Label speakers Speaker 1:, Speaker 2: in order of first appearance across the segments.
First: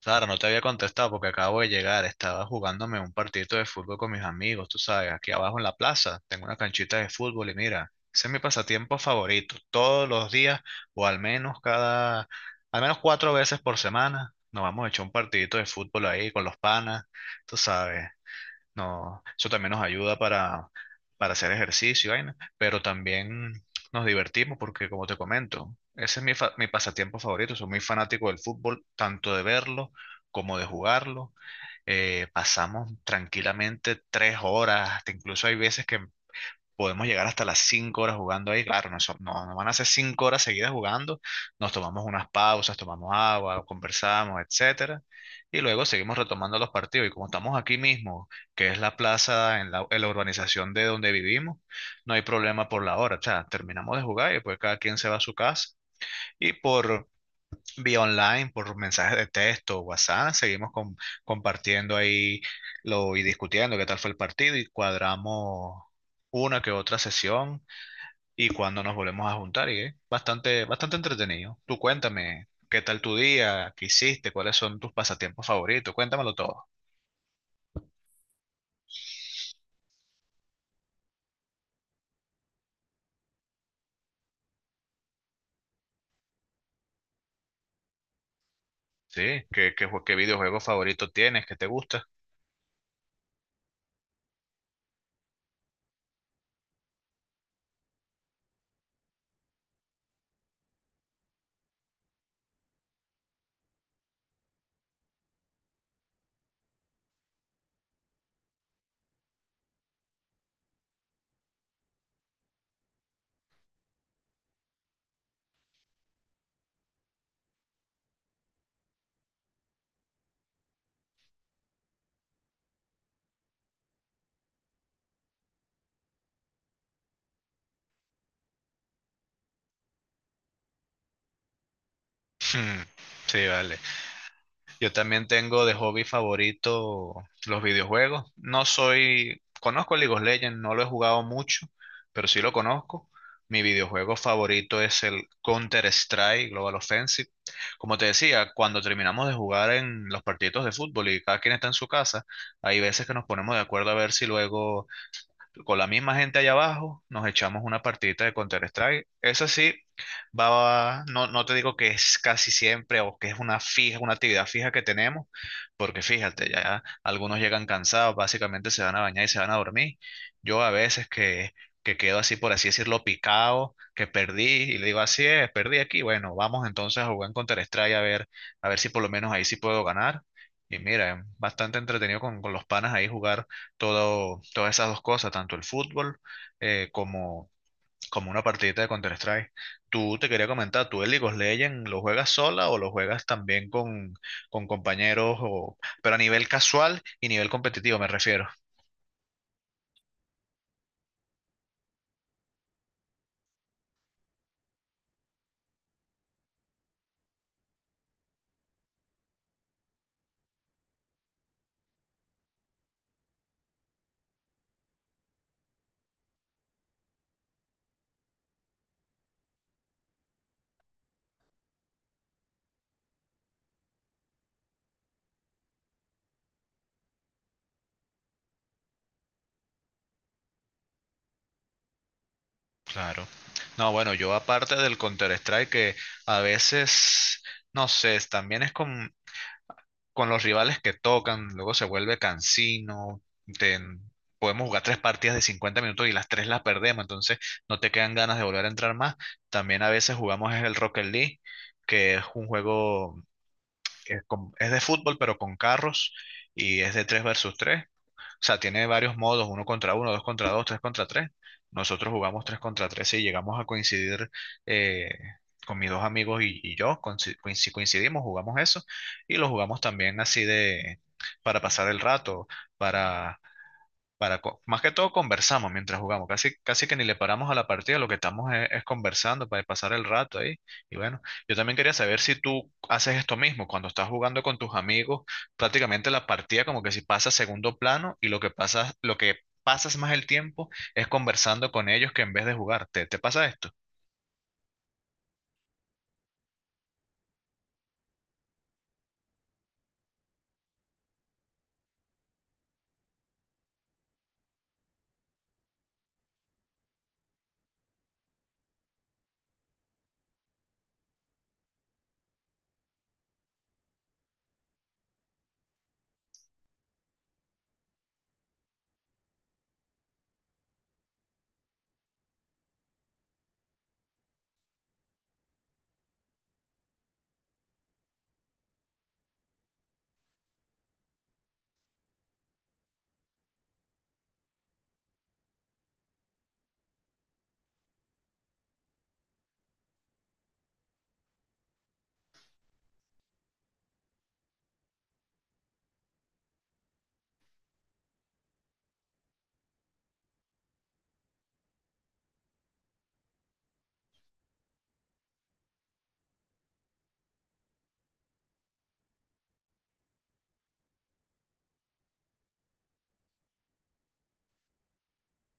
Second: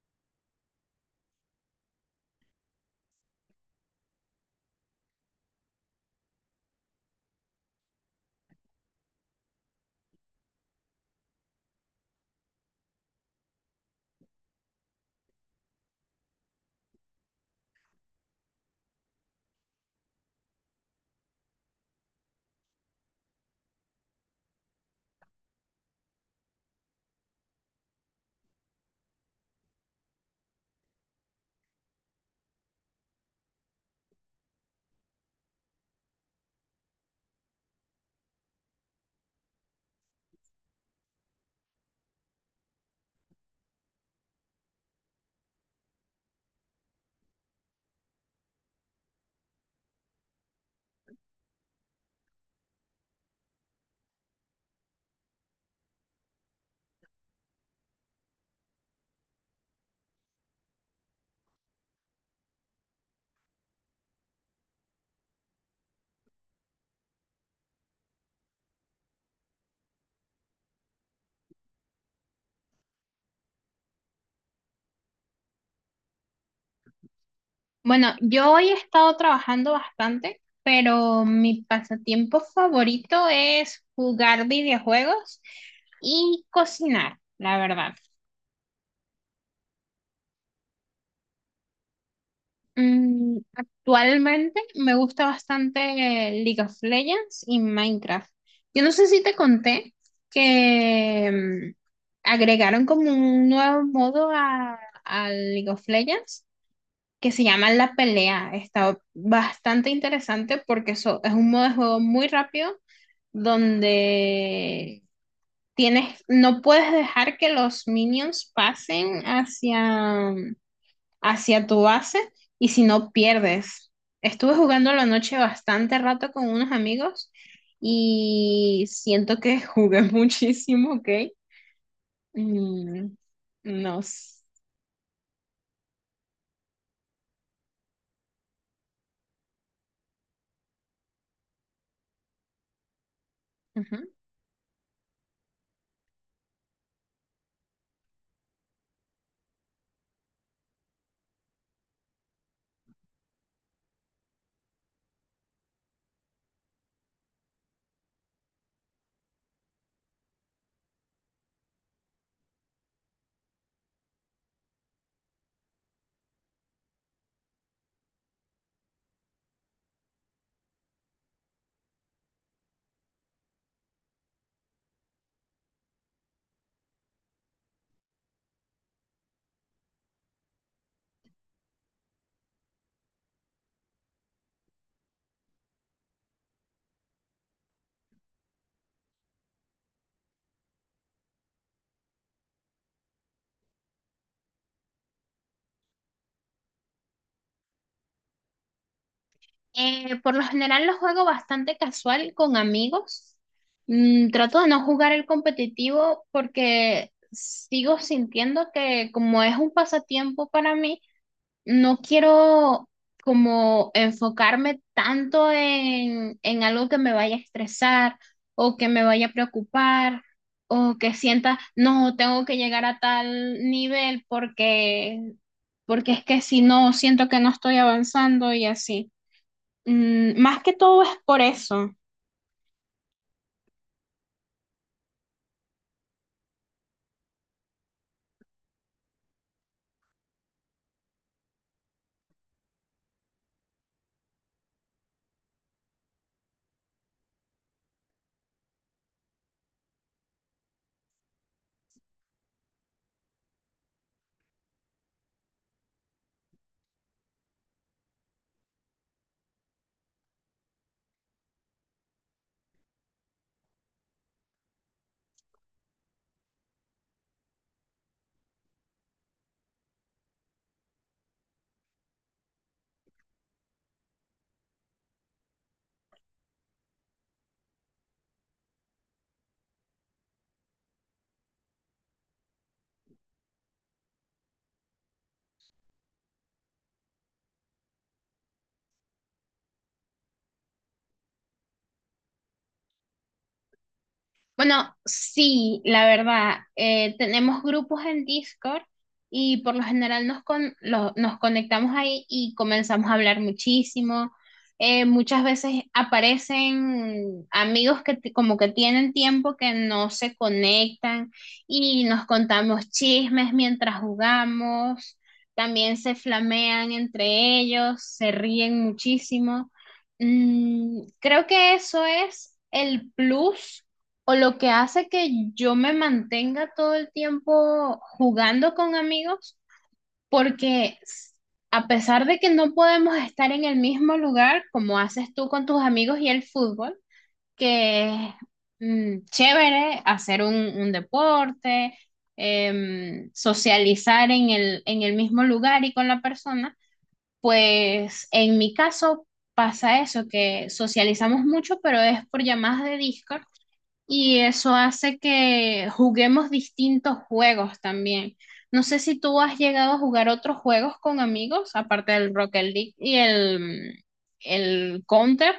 Speaker 1: Sara, no te había contestado porque acabo de llegar. Estaba jugándome un partidito de fútbol con mis amigos, tú sabes, aquí abajo en la plaza. Tengo una canchita de fútbol y mira, ese es mi pasatiempo favorito. Todos los días o al menos al menos cuatro veces por semana, nos vamos a echar un partidito de fútbol ahí con los panas, tú sabes. No, eso también nos ayuda para hacer ejercicio, y vaina, pero también nos divertimos porque, como te comento, ese es mi pasatiempo favorito. Soy muy fanático del fútbol, tanto de verlo como de jugarlo. Pasamos tranquilamente 3 horas, hasta incluso hay veces que podemos llegar hasta las 5 horas jugando ahí. Claro, no, no van a ser 5 horas seguidas jugando. Nos tomamos unas pausas, tomamos agua, conversamos, etcétera. Y luego seguimos retomando los partidos. Y como estamos aquí mismo, que es la plaza en la urbanización de donde vivimos, no hay problema por la hora. O sea, terminamos de jugar y pues cada quien se va a su casa. Y por vía online, por mensajes de texto, WhatsApp, seguimos compartiendo ahí y discutiendo qué tal fue el partido y cuadramos una que otra sesión y cuando nos volvemos a juntar y es bastante, bastante entretenido. Tú cuéntame, ¿qué tal tu día? ¿Qué hiciste? ¿Cuáles son tus pasatiempos favoritos? Cuéntamelo todo.
Speaker 2: Bueno, yo hoy he estado trabajando bastante, pero mi pasatiempo favorito es jugar videojuegos y cocinar, la verdad.
Speaker 1: Sí, ¿qué videojuego favorito tienes? ¿Qué te gusta?
Speaker 2: Actualmente me gusta bastante League of Legends y Minecraft. Yo no sé si te conté que agregaron como un nuevo modo a League of Legends que se llama La Pelea. Está bastante interesante porque eso es un modo de juego muy rápido donde tienes, no puedes dejar que los minions pasen hacia tu base y si no pierdes. Estuve jugando la noche bastante rato con unos amigos y siento que jugué muchísimo, ¿ok? Mm,
Speaker 1: Sí, vale.
Speaker 2: no. sé.
Speaker 1: Yo también tengo de hobby favorito los videojuegos. No soy, conozco League of Legends, no lo he jugado mucho, pero sí lo conozco. Mi videojuego favorito es el Counter-Strike Global Offensive. Como te decía, cuando terminamos de jugar en los partidos de fútbol y cada quien está en su casa, hay veces que nos ponemos de acuerdo a ver si luego con la misma gente allá abajo, nos echamos una partidita de Counter-Strike. Eso sí, no te digo que es casi siempre o que es una fija, una actividad fija que tenemos, porque fíjate, ya algunos llegan cansados, básicamente se van a bañar y se van a dormir. Yo a veces que quedo así, por así decirlo, picado, que perdí y le digo, así es, perdí aquí. Bueno, vamos entonces a jugar en Counter-Strike a ver si por lo menos ahí sí puedo ganar. Y mira, es bastante entretenido con los panas ahí jugar todas esas dos cosas, tanto el fútbol eh, como, como una partidita de Counter-Strike. Tú te quería comentar, ¿tú el League of Legends lo juegas sola o lo juegas también con compañeros, o, pero a nivel casual y nivel competitivo me refiero?
Speaker 2: Por lo general lo juego bastante casual con amigos. Trato de no jugar el competitivo porque sigo sintiendo que como es un pasatiempo para mí, no quiero como enfocarme tanto en algo que me vaya a estresar o que me vaya a preocupar o que sienta, no, tengo que llegar a tal nivel porque es que si no, siento que no estoy avanzando y así. Más que todo es por eso.
Speaker 1: Claro. No, bueno, yo aparte del Counter-Strike que a veces, no sé, también es con los rivales que tocan, luego se vuelve cansino, te- podemos jugar tres partidas de 50 minutos y las tres las perdemos, entonces no te quedan ganas de volver a entrar más. También a veces jugamos es el Rocket League, que es un juego, que es, es de fútbol pero con carros y es de 3 versus tres. O sea, tiene varios modos, uno contra uno, dos contra dos, tres contra tres. Nosotros jugamos tres contra tres y llegamos a coincidir eh, con mis dos amigos y yo. Si coincidimos, jugamos eso y lo jugamos también así de para pasar el rato, para más que todo conversamos mientras jugamos, casi, casi que ni le paramos a la partida, lo que estamos es conversando para pasar el rato ahí. Y bueno, yo también quería saber si tú haces esto mismo, cuando estás jugando con tus amigos, prácticamente la partida como que si pasa a segundo plano y lo que pasa, lo que pasas más el tiempo es conversando con ellos que en vez de jugar. ¿Te pasa esto?
Speaker 2: Bueno, sí, la verdad, tenemos grupos en Discord y por lo general nos conectamos ahí y comenzamos a hablar muchísimo. Muchas veces aparecen amigos como que tienen tiempo que no se conectan y nos contamos chismes mientras jugamos. También se flamean entre ellos, se ríen muchísimo. Creo que eso es el plus o lo que hace que yo me mantenga todo el tiempo jugando con amigos, porque s- a pesar de que no podemos estar en el mismo lugar, como haces tú con tus amigos y el fútbol, que es chévere hacer un deporte, socializar en el mismo lugar y con la persona, pues en mi caso pasa eso, que socializamos mucho, pero es por llamadas de Discord y eso hace que juguemos distintos juegos también. No sé si tú has llegado a jugar otros juegos con amigos, aparte del Rocket League el Counter.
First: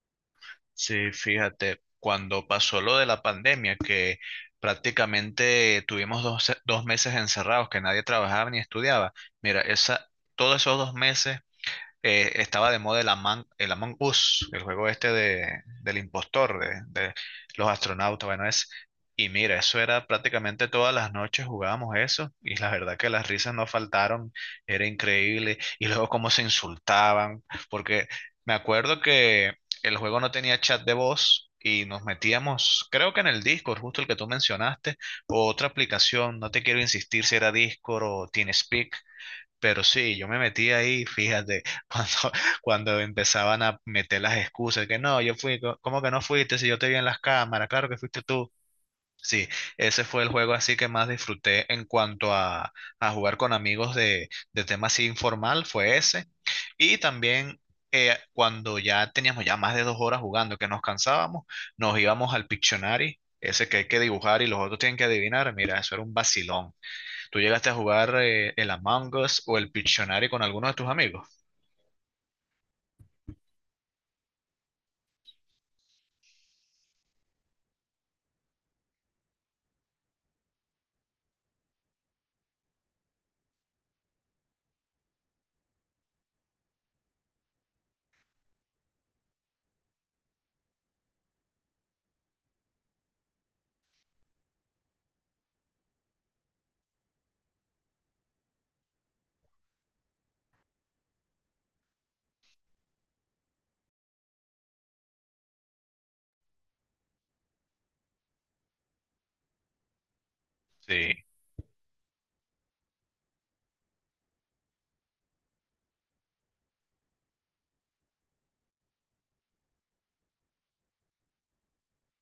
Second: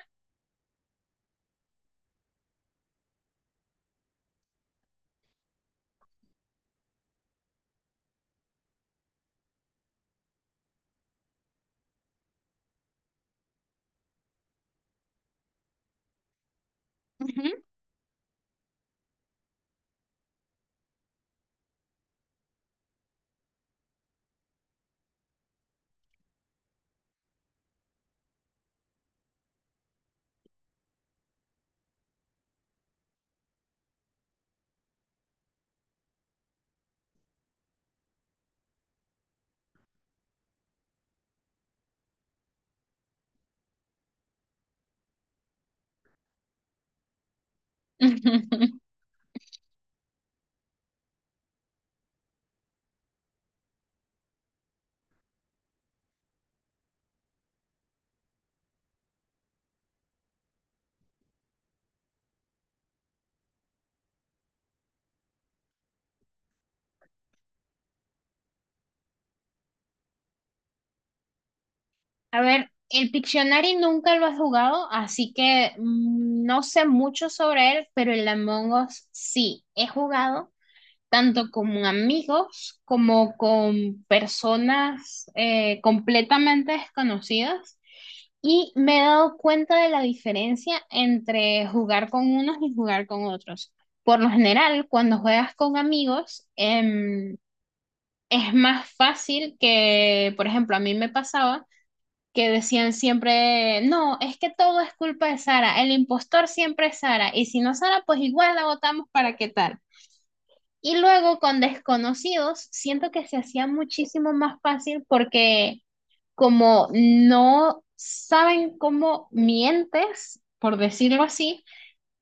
Speaker 1: Sí, fíjate, cuando pasó lo de la pandemia, que prácticamente tuvimos dos meses encerrados, que nadie trabajaba ni estudiaba, mira, todos esos 2 meses estaba de moda el Among Us, el juego este del impostor, de
Speaker 2: Ujú.
Speaker 1: los astronautas, bueno, es... Y mira, eso era prácticamente todas las noches jugábamos eso y la verdad que las risas no faltaron, era increíble. Y luego cómo se insultaban, porque me acuerdo que el juego no tenía chat de voz y nos metíamos, creo que en el Discord, justo el que tú mencionaste, o otra aplicación, no te quiero insistir si era Discord o TeamSpeak, pero sí, yo me metí ahí, fíjate, cuando, cuando empezaban a meter las excusas, que no, yo fui, ¿cómo que no fuiste? Si yo te vi en las cámaras, claro que fuiste tú. Sí, ese fue el juego así que más disfruté en cuanto a jugar con amigos de tema así informal, fue ese. Y también cuando ya teníamos ya más de 2 horas jugando, que nos cansábamos, nos íbamos al Pictionary, ese que hay que dibujar y los otros tienen que adivinar, mira, eso era un vacilón. ¿Tú llegaste a jugar el Among Us o el Pictionary con algunos de tus amigos?
Speaker 2: A ver, el Pictionary nunca lo has jugado, así que no sé mucho sobre él, pero el Among Us sí he jugado tanto con amigos como con personas completamente desconocidas y me he dado cuenta de la diferencia entre jugar con unos y jugar con otros. Por lo general, cuando juegas con amigos, es más fácil que, por ejemplo, a mí me pasaba que decían siempre, no, es que todo es culpa de Sara, el impostor siempre es Sara, y si no Sara, pues igual la votamos para qué tal. Y
Speaker 1: Sí,
Speaker 2: luego con desconocidos, siento que se hacía muchísimo más fácil porque como no saben cómo mientes, por decirlo así,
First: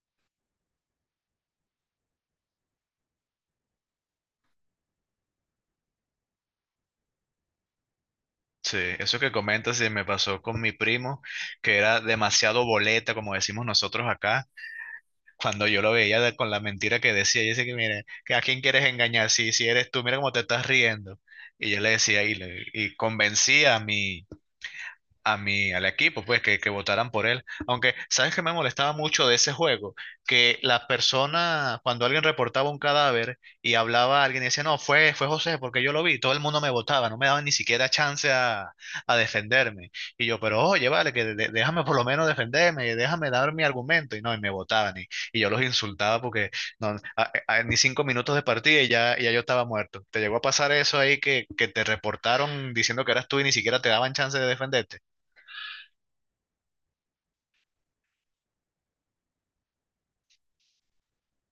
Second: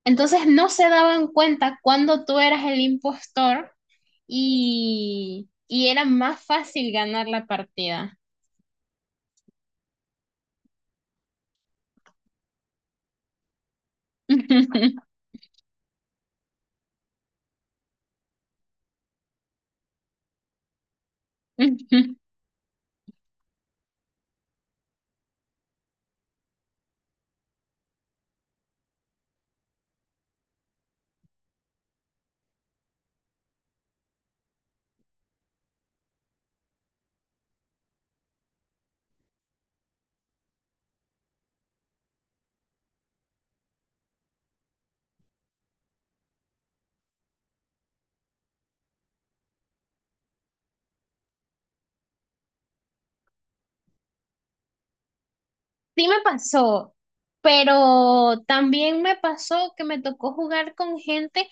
Speaker 2: entonces no se daban cuenta cuando tú eras el impostor y era más fácil ganar la partida.
Speaker 1: sí, eso que comentas sí, me pasó con mi primo, que era demasiado boleta, como decimos nosotros acá. Cuando yo lo veía con la mentira que decía, y dice que, mire, que a quién quieres engañar, si, si eres tú, mira cómo te estás riendo. Y yo le decía, y convencía a al equipo, pues que votaran por él. Aunque, ¿sabes qué me molestaba mucho de ese juego? Que la persona, cuando alguien reportaba un cadáver y hablaba a alguien y decía, no, fue José, porque yo lo vi, todo el mundo me votaba, no me daban ni siquiera chance a defenderme. Y yo, pero oye, vale, que déjame por lo menos defenderme, déjame dar mi argumento. Y no, y me votaban. Y yo los insultaba porque no, ni 5 minutos de partida y ya yo estaba muerto. ¿Te llegó a pasar eso ahí que te reportaron diciendo que eras tú y ni siquiera te daban chance de defenderte?
Speaker 2: Sí me pasó, pero también me pasó que me tocó jugar con gente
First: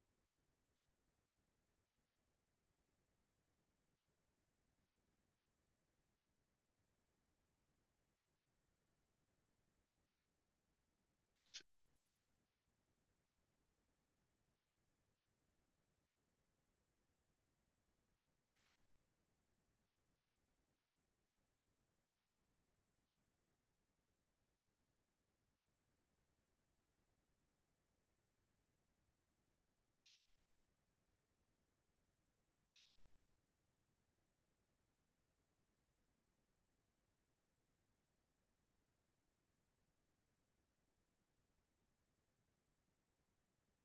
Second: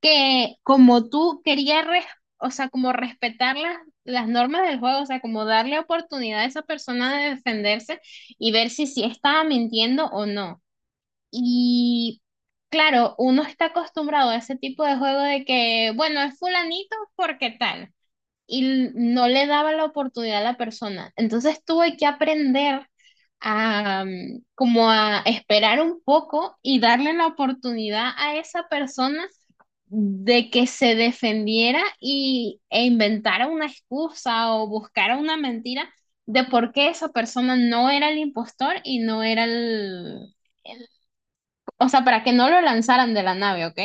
Speaker 2: que como tú querías, o sea, como respetar las normas del juego, o sea, como darle oportunidad a esa persona de defenderse y ver si sí estaba mintiendo o no. Y claro, uno está acostumbrado a ese tipo de juego de que, bueno, es fulanito porque tal y no le daba la oportunidad a la persona. Entonces tuve que aprender a como a esperar un poco y darle la oportunidad a esa persona de que se defendiera e inventara una excusa o buscara una mentira de por qué esa persona no era el impostor y no era el- o sea, para que no lo lanzaran de la nave, ¿ok?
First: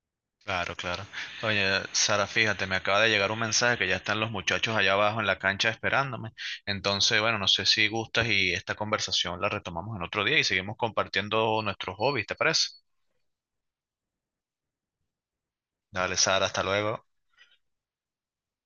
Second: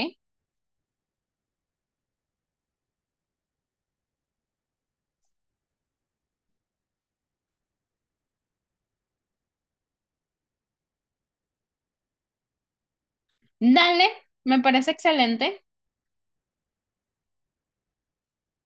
Speaker 1: Claro, claro. Oye, Sara, fíjate, me acaba de llegar un mensaje que ya están los muchachos allá abajo en la cancha esperándome. Entonces, bueno, no sé si gustas y esta conversación la retomamos en otro día y seguimos compartiendo nuestros hobbies, ¿te parece?
Speaker 2: Dale, me parece excelente.
Speaker 1: Dale, Sara, hasta luego.